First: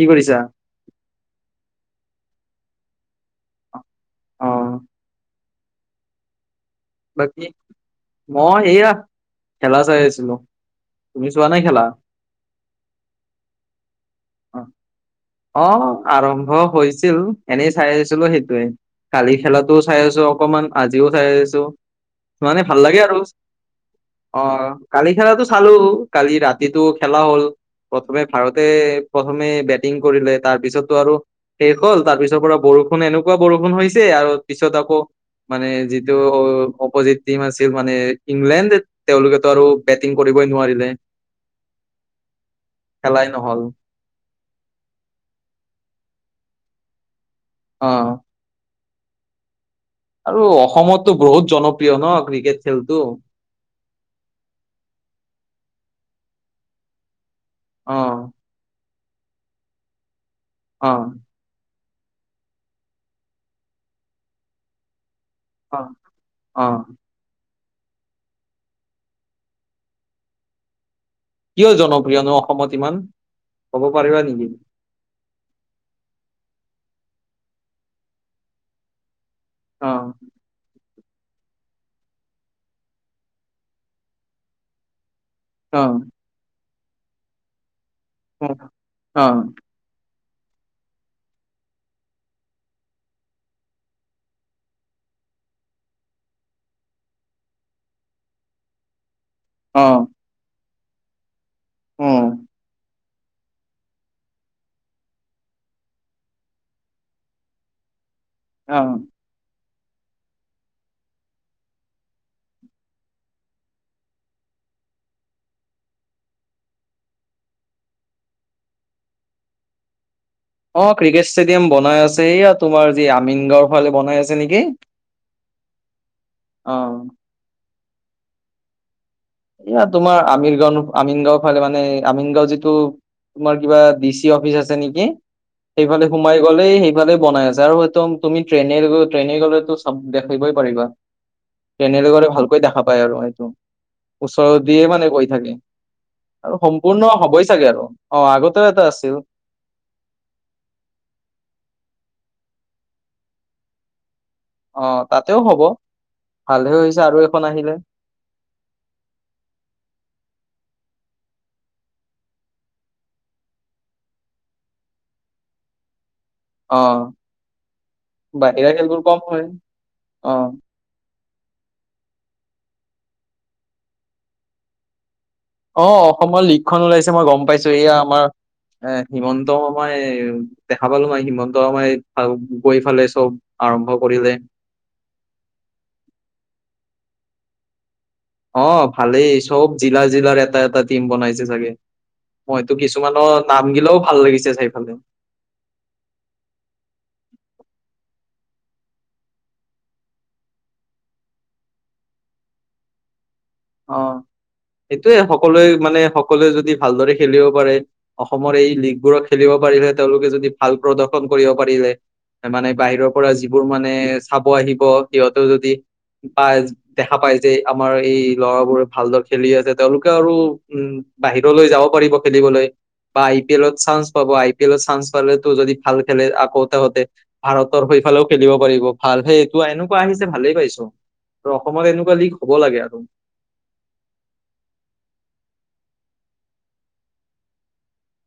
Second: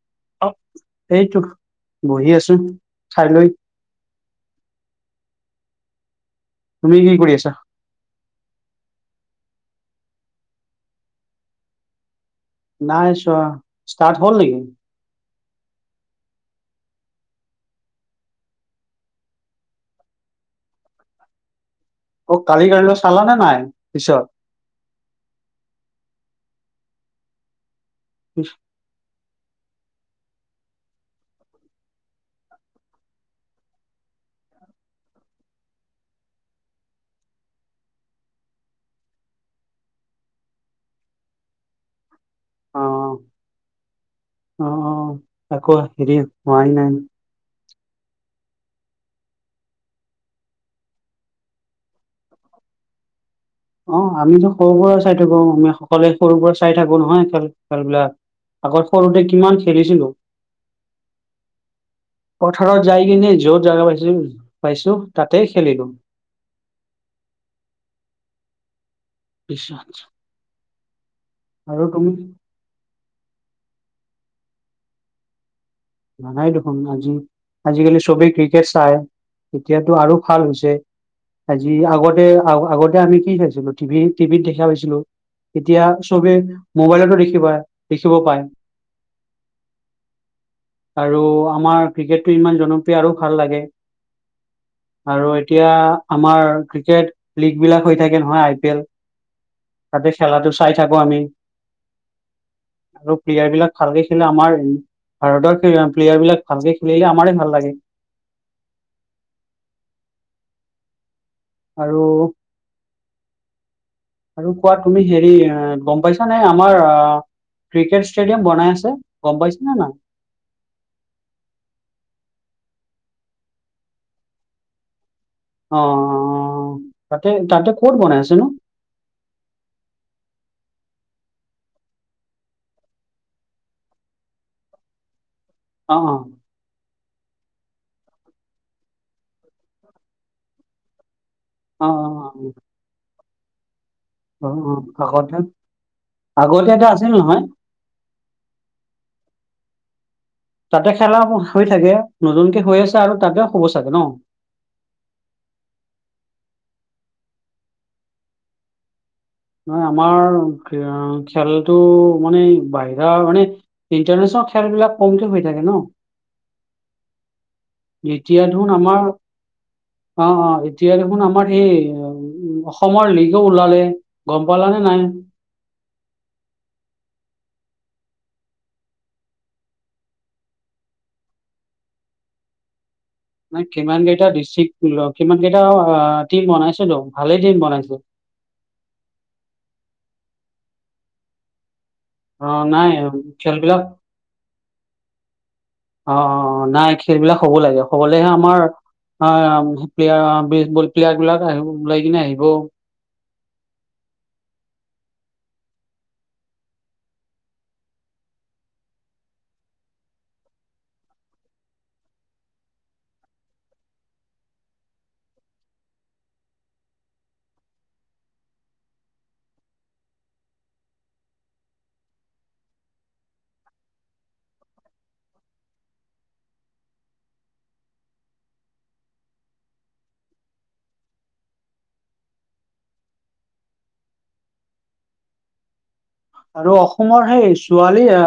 কি কৰিছা? অ এইটো বহি আছো খাইলৈ। অ', তুমি কি কৰি বাকি আছা মই সেয়া খেলা চাই আছিলো তুমি চোৱা নাই খেলা? নাই চোৱা ষ্টাৰ্ট হ'ল নেকি? অ', অ' আৰম্ভ হৈছিল এনেই চাই আছিলো সেইটোৱে। কালি খেলাতোও চাই আছো অকমান আজিও চাই আছোঁ। অ মানে কালি ভাল কালিলৈ লাগে আৰু চালানে নাই পিছত অ। কালি খেলাটো চালোঁ কালি ৰাতিটো খেলা হ'ল প্ৰথমে ভাৰতে প্ৰথমে বেটিং কৰিলে তাৰ পিছতটো আৰু শেষ হ'ল তাৰ পিছৰ পৰা বৰষুণ এনেকুৱা বৰষুণ হৈছে আৰু পিছত আকৌ মানে যিটো অপজিট টিম আছিল মানে ইংলেণ্ড তেওঁলোকেটো আৰু বেটিং কৰিবই নোৱাৰিলে। অ খেলাই নহল। অ, আকৌ হেৰি হোৱাই নাই? অ,। আৰু অসমতো বহুত জনপ্ৰিয় ন ক্ৰিকেট খেলটো। অ আমিতো সৰু পৰা চাই থাকো, আমি সকলোৱে সৰু পৰাই চাই থাকো নহয় খেল। অ খেলবিলাক আগত সৰুতে কিমান খেলিছিলোঁ। অ। পথাৰত যাই কিনে য'ত জাগা পাইছো, পাইছো তাতে অ খেলিলোঁ। অ। [inaudible] কিয় আৰু তুমি জনপ্ৰিয়নো অসমত ইমান, ক'ব পাৰিবা নেকি? জানাই দেখোন আজি আজিকালি, চবেই ক্ৰিকেট চাই অ এতিয়াতো আৰু ভাল হৈছে। আজি আগতে আগতে আমি কি খাইছিলো টিভি টিভিত দেখা পাইছিলোঁ। এতিয়া অ চবেই মোবাইলটো দেখিব, পাৰে দেখিব পায়। অ। আৰু আমাৰ ক্ৰিকেটটো ইমান জনপ্ৰিয় আৰু ভাল লাগে। আৰু এতিয়া আমাৰ ক্ৰিকেট লিগ বিলাক হৈ থাকে নহয় আই পি এল। অ তাতে খেলাটো চাই থাকোঁ আমি। উম। আৰু প্লেয়াৰ বিলাক ভালকে খেলা আমাৰ। ভাৰতৰ প্লেয়াৰ বিলাক ভালকে খেলিলে আমাৰে ভাল লাগে? অ। আৰু আৰু কোৱা তুমি হেৰি গম পাইছা নাই আমাৰ আহ ক্ৰিকেট ষ্টেডিয়াম বনাই আছে গম পাইছে নে নাই? অ ক্ৰিকেট ষ্টেডিয়াম বনাই আছে, এইয়া তোমাৰ যি আমিন গাঁওৰ ফালে বনাই আছে নেকি? অ, অ। অ। তাতে তাতে ক'ত বনাই আছে নো? এইয়া তোমাৰ আমিন গাঁও, আমিন গাঁও ফালে মানে আমিন গাঁও যিটো তোমাৰ কিবা ডি চি অফিচ আছে নেকি, অ সেইফালে সোমাই গলেই সেইফালে বনাই আছে আৰু হয়তো তুমি ট্ৰেইনে ট্ৰেইনে গ'লেতো চাব দেখিবই পাৰিবা। অ ট্ৰেনেৰে গ'লে ভালকৈ দেখা পায় আৰু এইটো। অ অ ওচৰ অ দিয়ে অ মানে গৈ আগতে থাকে আৰু আগতে এটা সম্পূৰ্ণ আছিল নহয় হ'বই চাগে আৰু? অ আগতে এটাও আছিল। তাতে খেলা হৈ থাকে, নতুনকে হৈ আছে আৰু তাতে হ'ব চাগে ন? অ তাতেও হব, ভালহে হৈছে আৰু এখন আহিলে। নহয় আমাৰ খেলতটো মানে বাহিৰা মানে ইণ্টাৰনেশ্যনেল খেলবিলাক কমকে হৈ থাকে ন? অ এতিয়া বাহিৰা দেখোন খেলবোৰ আমাৰ, অ', কম হয় অ', এ এতিয়া দেখোন আমাৰ সেই, অসমৰ লীগো ওলালে গম পালানে নাই? অ', অসমৰ লীগখন ওলাইছে মই গম পাইছো, এয়া আমাৰ এ হিমন্ত শৰ্মাৰ এই, দেখা পালো মই হিমন্ত মামাৰ এই গৈ ফালে চব। মানে আৰম্ভ কিমান কেইটা কৰিলে ডিষ্ট্ৰিক্ ল, কিমান কেইটা আ টিম বনাইছিলোঁ ভালেই টিম বনাইছো। অ', ভালেই চব জিলা, জিলাৰ এটা এটা টিম বনাইছে চাগে। অ মইতো নাই কিছুমানৰ নাম খেলবিলাক গিলেও ভাল লাগিছে চাইফালে। অ', অ', অ', নাই খেলবিলাক হ'ব লাগে, হ'বলৈহে আমাৰ আ, বপ্লেয়াৰ বেচবল প্লেয়াৰ বিলাক আহিব, ওলাই কিনে আহিব। অ', সেইটোয়ে। সকলোৱে মানে সকলোৱে যদি ভালদৰে খেলিব পাৰে অসমৰ এই লীগবোৰক খেলিব পাৰিলে তেওঁলোকে যদি ভাল প্ৰদৰ্শন কৰিব পাৰিলে মানে বাহিৰৰ পৰা যিবোৰ মানে, চাব আহিব সিহঁতেও যদি বা দেখা পাই যে, আমাৰ এই ল'ৰাবোৰে ভালদৰে খেলি আছে, তেওঁলোকে আৰু উম, বাহিৰলৈ যাব পাৰিব খেলিবলৈ। বা আই পি এলৰ চান্স পাব, আই পি এলৰ চান্স পালে তো যদি ভাল খেলে আকৌ তহঁতে ভাৰতৰ সেইফালেও খেলিব পাৰিব, ভাল সেই এইটো এনেকুৱা আহিছে, ভালেই পাইছো। আৰু অসমত এনেকুৱা লীগ, হ'ব লাগে আৰু। আৰু অসমৰ সেই ছোৱালী এ,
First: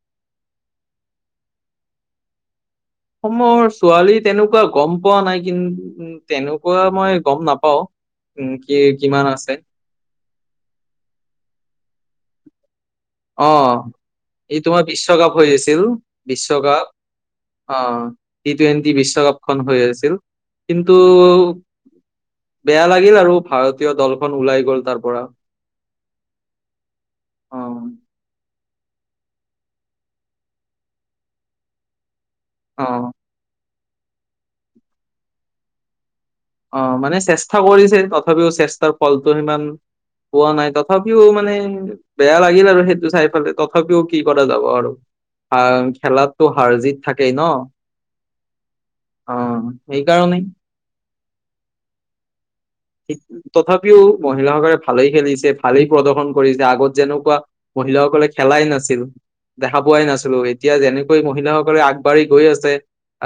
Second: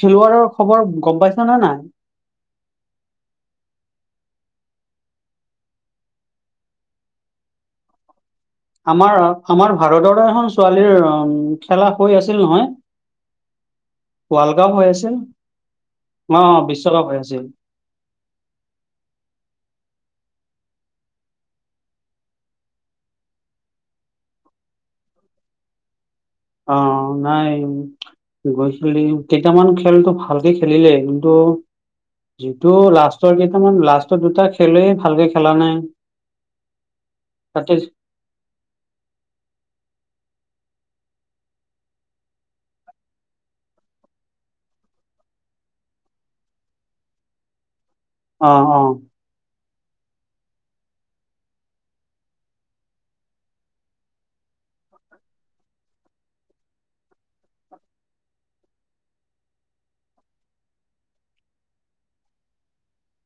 খেলুৱোৱাৰৰ খবৰ গম পাইছ নে নাই। অসম ছোৱালী তেনেকুৱা গম পোৱা নাই কিন্তু, তেনেকুৱা মই গম নাপাওঁ। উম কি আমাৰ, কিমান আছে আমাৰ ভাৰতৰ এখন ছোৱালীৰ উম, খেলা হৈ আছিল নহয়। অ', ৱৰ্ল্ড এই কাপ তোমাৰ হৈ আছিল বিশ্বকাপ হৈ আছিল, অ বিশ্বকাপ। হৈ আছিল অ', টি টুৱেণ্টি বিশ্বকাপখন হৈ আছিল, কিন্তু বেয়া লাগিল আৰু ভাৰতীয় দলখন ওলাই গ'ল, তাৰ পৰা। অ', নাই অ গৈ খেলি কেইটামান খেলটো ভালকে খেলিলে, কিন্তু যিটো অ লাষ্ট ৰ কেইটামান লাষ্ট দুটা খেলে ভালকে খেলা নাই। অ', মানে চেষ্টা তাতে কৰিছে, তথাপিও চেষ্টাৰ ফলটো সিমান পোৱা নাই, তথাপিও মানে বেয়া লাগিল আৰু সেইটো চাইফালে, তথাপিও কি কৰা যাব আৰু। আ, খেলাতো হাৰ জিত থাকেই ন। অ', অ'। অ', সেইকাৰণেই এই তথাপিও মহিলাসকলে ভালেই খেলিছে, ভালেই প্ৰদৰ্শন কৰিছে আগত যেনেকুৱা মহিলাসকলে খেলাই নাছিল। দেখা পোৱাই নাছিলো, এতিয়া যেনেকৈ মহিলাসকলে আগবাঢ়ি গৈ আছে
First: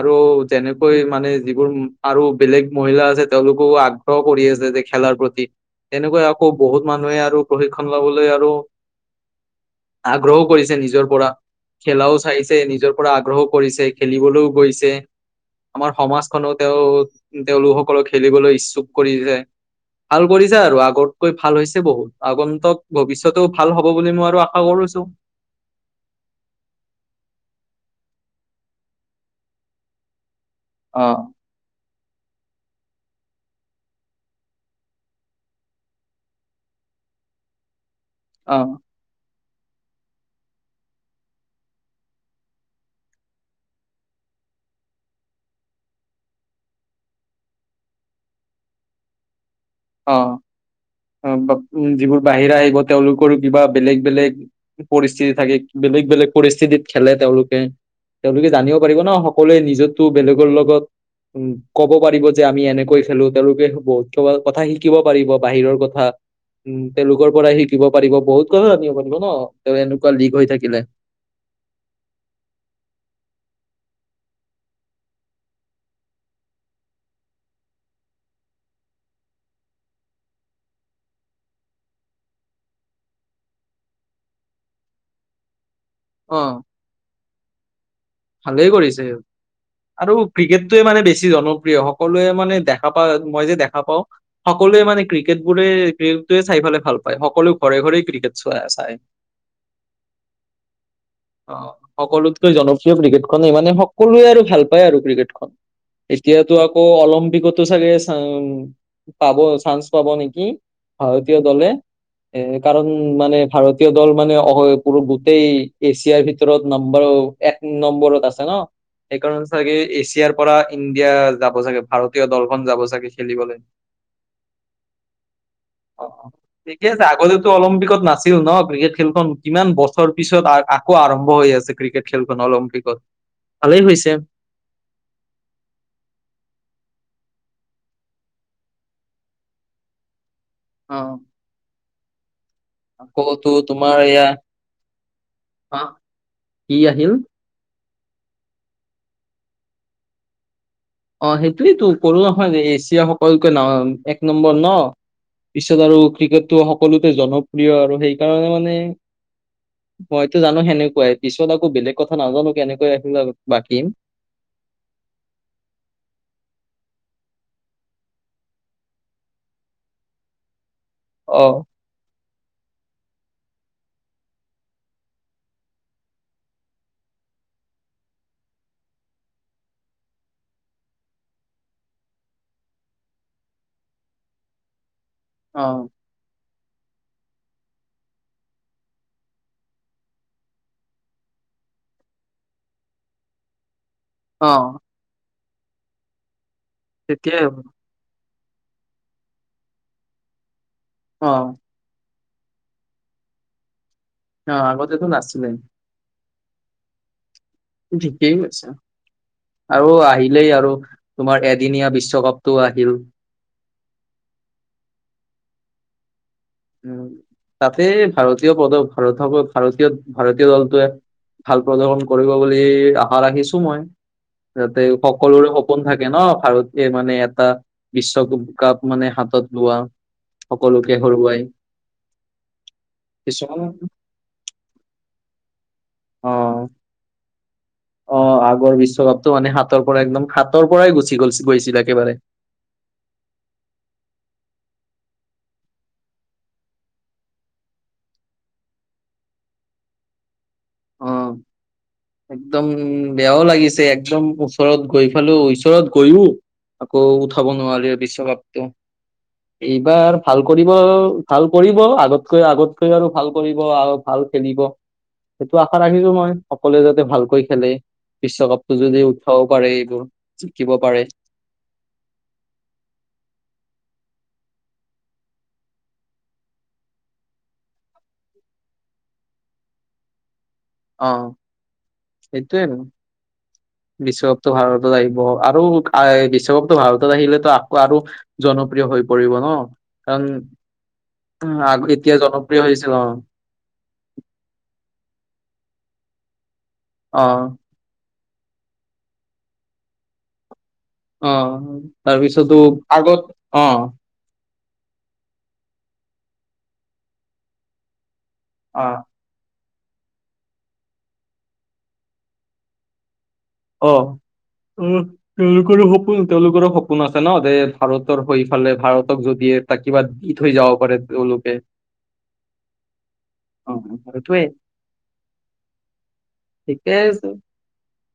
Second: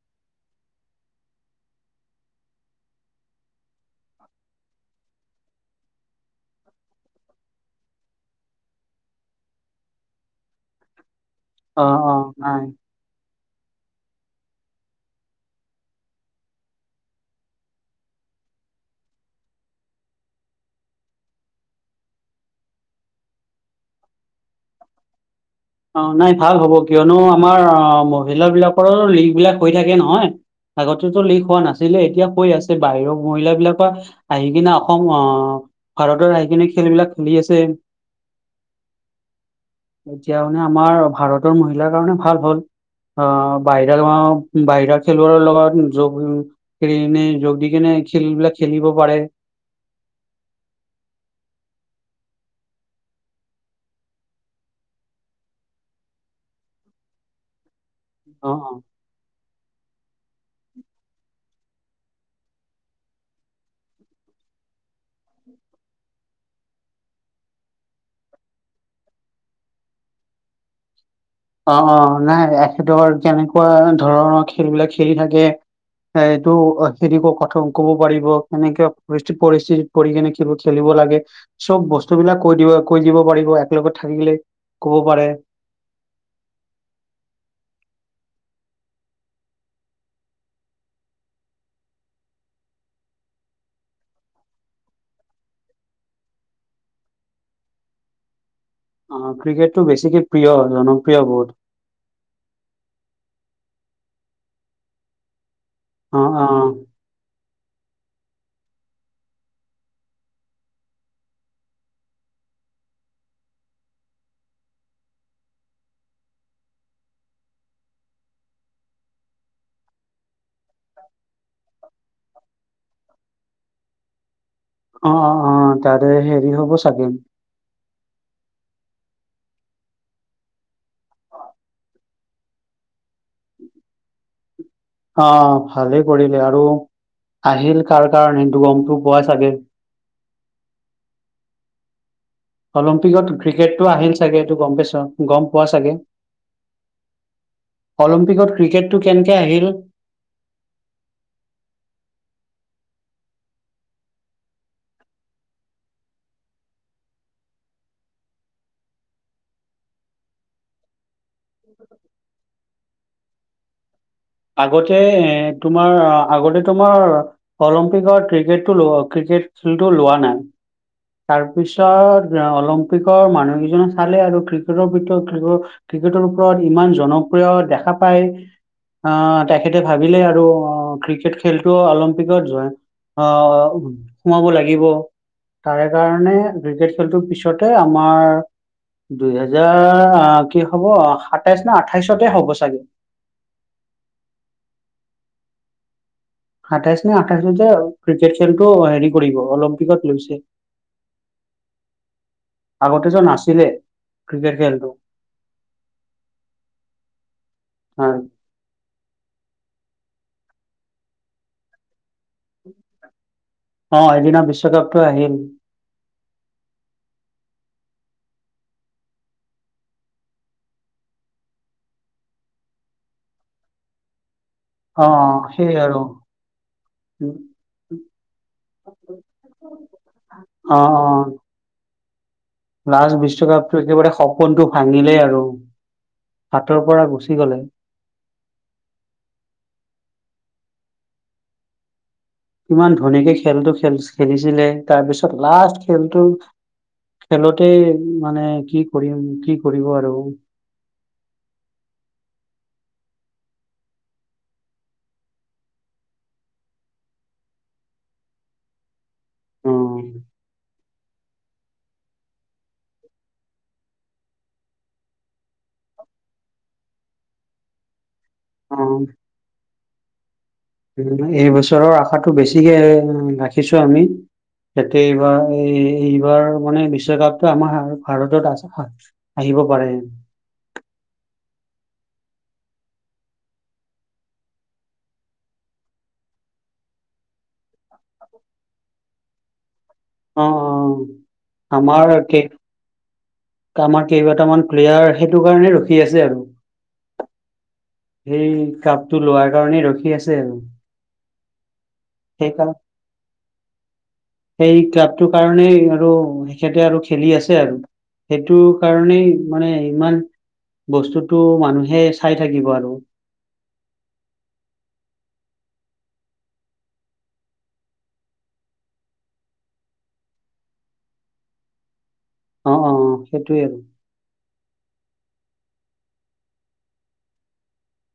আৰু যেনেকৈ মানে যিবোৰ উম, আৰু বেলেগ মহিলা আছে তেওঁলোকেও আগ্ৰহ কৰি আছে যে, খেলাৰ প্ৰতি। তেনেকৈ আকৌ বহুত মানুহে আৰু প্ৰশিক্ষন ল'বলৈ আৰু আগ্ৰহো কৰিছে নিজৰ পৰা, অ অ খেলাও চাইছে নাই নিজৰ পৰা আগ্ৰহ কৰিছে, খেলিবলৈও গৈছে। আমাৰ সমাজখনো তেওঁ, তেওঁলোকসকলক খেলিবলৈ ইচ্ছুক কৰিছে। ভাল কৰি যায় আৰু, আগতকৈ ভাল হৈছে বহুত। আগন্তক ভৱিষ্যতেও ভাল হ'ব বুলি মই আৰু আশা কৰিছো। অ', নাই ভাল হ'ব, কিয়নো আমাৰ আ মহিলা বিলাকৰো লীগ বিলাক হৈ থাকে নহয়। অ আগতো লীগ হোৱা নাছিল। [unintelligible] এতিয়া হৈ আছে বাহিৰৰ মহিলাবিলাকৰ আহি কিনে অসম আহ ভাৰতৰ আইখিনি খেল বিলাক খেলি আছে। অ', এতিয়া মানে আমাৰ ভাৰতৰ মহিলাৰ কাৰণে ভাল হ'ল। অ', বাহিৰ বাহিৰ খেলুৱৰ লগত য [unintelligible] যোগ দি কেনে খেলবলাক খেলিব পাৰে। অ', অ' বা উ যিবোৰ বাহিৰা আহিব তেওঁলোকৰো কিবা বেলেগ বেলেগ। পৰিস্থিতি থাকে বেলেগ বেলেগ পৰিস্থিতিত খেলে তেওঁলোকে তেওঁলোকে অ জানিব পাৰিব ন? সকলোৱে নিজো টো বেলেগৰ লগত। উম, ক'ব পাৰিব যে আমি এনেকৈ খেলো তেওঁলোকে বহুত কিবা কথা শিকিব পাৰিব বাহিৰৰ ক [unintelligible] উম তেওঁলোকৰ পৰাই শিকিব পাৰিব বহুত কথা জানিব পাৰিব ন তেওঁ এনেকুৱা লীিক হৈ থাকিলে। [inaudible] উম তেওঁলোকৰ উম, তেওঁলোকৰ পৰাই শিকিব পাৰিব বহুত কথা জানিব পাৰিব ন তেওঁ এনেকুৱা লীক হৈ থাকিলে। অ', অ' নাই এখেতৰ কেনেকুৱা ধৰণৰ, খেলবিলাক খেলি থাকে। এ এইটো হেৰি ক কথাও ক'ব পাৰিব কে কেনেকে পৰিস্থিতিত পৰিছিল পঢ়ি কিনে কেৱল খেলিব লাগে। চব বস্তু বিলাক কৈ দিব কৈ দিব পাৰিব একলগত থাকিলে ক'ব পাৰে। অ', ভালেই কৰিছে, আৰু ক্ৰিকেটটোৱে মানে বেছি জনপ্ৰিয় সকলোৱে মানে দেখা পাওঁ মই যে দেখা পাওঁ সকলোৱে মানে ক্ৰিকেট বোৰে ক্ৰিকট টোৱে চাই পালে ভাল পায় সকলোৱ ঘৰে, ঘৰে ক্ৰিকেট চোৱা চাই। অ', ক্ৰিকেটটো বেছিকে প্ৰিয় জনপ্ৰিয় বহুত অ', সকলোতকৈ জনপ্ৰিয় ক্ৰিকেট খনেই মানে সকলোৱে আৰু ভাল পায় আৰু ক্ৰিকেটখন। অ অ এতিয়াটো আকৌ অলিম্পিকটো চাগে চান পাব চান্স পাব নেকি? ভাৰতীয় দলে এ, কাৰণ মানে ভাৰতীয় দল মানে অ' গোটেই এছিয়াৰ ভিতৰত নাম্বাৰ এক নম্বৰত আছে ন? সেইকাৰণ চাগে এছিয়াৰ পৰা ইণ্ডিয়া যাব চাগে ভাৰতীয় দলখন যাব চাগে খেলিবলৈ। অ' অ' অ' তাৰে হেৰি হ'ব [unintelligible] ত অলিম্পিকত নাছিল ন ক্ৰিকেট খেলখন কিমান বছৰ পিছত আ আকৌ আৰম্ভ হৈ আছে ক্ৰিকেট খেলখন অলিম্পিকত। ভালেই হৈছে। অ', ভালেই কৰিলে আৰু, আহিল কাৰ কাৰণে সেইটো গমটো পোৱাই চাগে? অ', অলিম্পিকত আকৌতো ক্ৰিকেটটো তোমাৰ আহিল এয়া চাগে এইটো গম পাইছ? গম পোৱা অ চাগে? কি আহিল অলিম্পিকত ক্ৰিকেটটো কেনকে আহিল? অ', সেইটোৱেই টো কলো নহয় যে এছিয়া সকলক এক নম্বৰ ন? পিছত আৰু ক্ৰিকেটটো সকলোতে জনপ্ৰিয় আৰু সেই কাৰণে মানে মইটো জানো সেনেকুৱাই পিছত আকৌ বেলেগ কথা নাজানো কেনেকৈ [unintelligible] পাতিম। আগতে এ, তোমাৰ আগতে তোমাৰ অলিম্পিকৰ ক্ৰিকেটটো লোৱা ক্ৰিকেট খেলতো লোৱা নাই। অ তাৰপিছত ত অলিম্পিকৰ মানুহ কেইজনে চালে আৰু ক্ৰিকেটৰ [unintelligible] ক্ৰিকেটৰ ওপৰত ইমান জনপ্ৰিয় দেখা পায়। আহ তেখেতে ভাবিলে আৰু অ' ক্ৰিকেট খেলটো অলিম্পিকত যোৱা আহ সোমাব লাগিব। অ তাৰে কাৰণে ক্ৰিকেট খেলটোৰ পিছতে আমাৰ দুই হেজাৰ অ' কি হ'ব, সাতাইশ নে আঠাইশতে হ'ব চাগে। অ' সাতাইশ নে তেতিয়াই আঠাইশত হ'ব যে, ক্ৰিকেট খেলটো হেৰি কৰিব অলিম্পিকত লৈছে। অ' আগতে টো নাছিলে। ক্ৰিকেট অ', খেলটো আগতে টো নাছিলে। ঠিকেই আছে। আৰু আহিলেই আৰু, তোমাৰ এদিনীয়া বিশ্বকাপটো আহিল। অ', এদিনীয়া বিশ্বকাপ টো আহিল। উ', তাতে ভাৰতীয় পদক ভাৰতসকল ভাৰতীয়, ভাৰতীয় দলটোৱে ভাল প্ৰদৰ্শন কৰিব বুলি আশা ৰাখিছোঁ মই তাতে অ সকলোৰে সেই সপোন আৰু থাকে ন? ভাৰতে মানে এটা বিশ্বকাপ মানে হাতত লোৱা, অ অ সকলোকে হৰুৱাই লাষ্ট কিছুমান বিশ্বকাপটো একেবাৰে সপোনটো ভাঙিলে আৰু অ হাতৰ পৰা গুচি গ'লে। অ', আগৰ বিশ্বকাপটো মানে হাতৰ পৰা একদম হাতৰ পৰাই গুচি গল গৈছিল একেবাৰে ইমান ধুনীয়াকে খেলটো খেল খেলিছিলে তাৰপিছত লাষ্ট খেলটো খেলোতে মানে কি কৰিম কি কৰিব আৰু অ' একদম বেয়াও লাগিছে? একদম ওচৰত গৈ পালো ওচৰত গৈও আকৌ উঠাব নোৱাৰি বিশ্বকাপটো অ এইবাৰ ভাল কৰিব ভাল কৰিব আগতকৈ আগতকৈ আৰু ভাল কৰিব আৰু ভাল খেলিব! সেইটো আশা ৰাখিছো মই সকলোৱে যাতে ভালকৈ খেলে! অ বিশ্বকাপটো যদি উৎসও পাৰে এইবোৰ? যিকিব পাৰো! উ ম, এই বছৰৰ আশাটো বেছিকে ৰাখিছো আমি! তাতে এইবাৰ এইবাৰ মানে বিশ্বকাপটো আমাৰ ভাৰতত আছে হয়! আহিব পাৰে? অহ 'সেইটোয়ে! বিশ্বকাপটো ভাৰতত আহিব আৰু বিশ্বকাপটো ভাৰতত আহিলেতো আকৌ আৰু জনপ্ৰিয় হৈ পৰিব ন? অ অ কাৰণ আগ আমাৰ এতিয়া কেই জনপ্ৰিয় হৈছে! অ' আমাৰ কেইবাটাামান প্লেয়াৰ সেইটো কাৰণে ৰখি আছে আৰু অ' সেই কাপটো লোৱাৰ কাৰণেই ৰখি আছে! আৰু সেই অ'তাৰপিছতো কা আগত! অ' সেই ক্লাবটোৰ কাৰণেই আৰু তেখেতে আৰু খেলি আছে আৰু সেইটো অ কাৰণেই মানে ইমান বস্তুতটো মানুহে চাই থাকিব আৰু? অ [unintelligible] তেওঁলোকৰো সপোন তেওঁলোকৰো সপোন আছে ন যে ভাৰতৰ হৈ এইফালে ভাৰতক যদিয়ে তাকিবাত দি থৈ যাব পাৰে তেঁওলোকে অ অ সেইটোৱে অ আৰু সেইটোৱে ঠিকে আছে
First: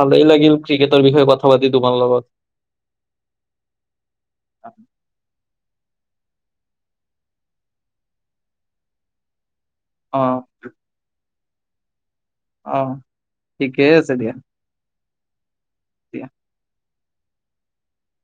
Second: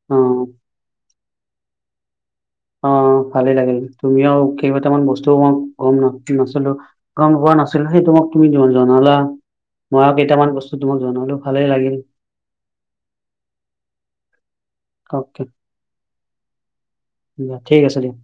ভালেই অ লাগিল ক্ৰিকেটৰ বিষয়ে কথা পাতি তোমাৰ লগত! অ' ভালেই লাগিল! তুমিও কেইবটামান বস্তু মই কম নাচো! কম হোৱা নাছিল সেইটো তুমি জনালা মই আৰু অ কেইটামান বস্তু তোমাক জনালো ভালেই লাগিল! অ' ঠিকেই আছে দিয়া! [inaudible] দিয়া ঠিক আছে দিয়া।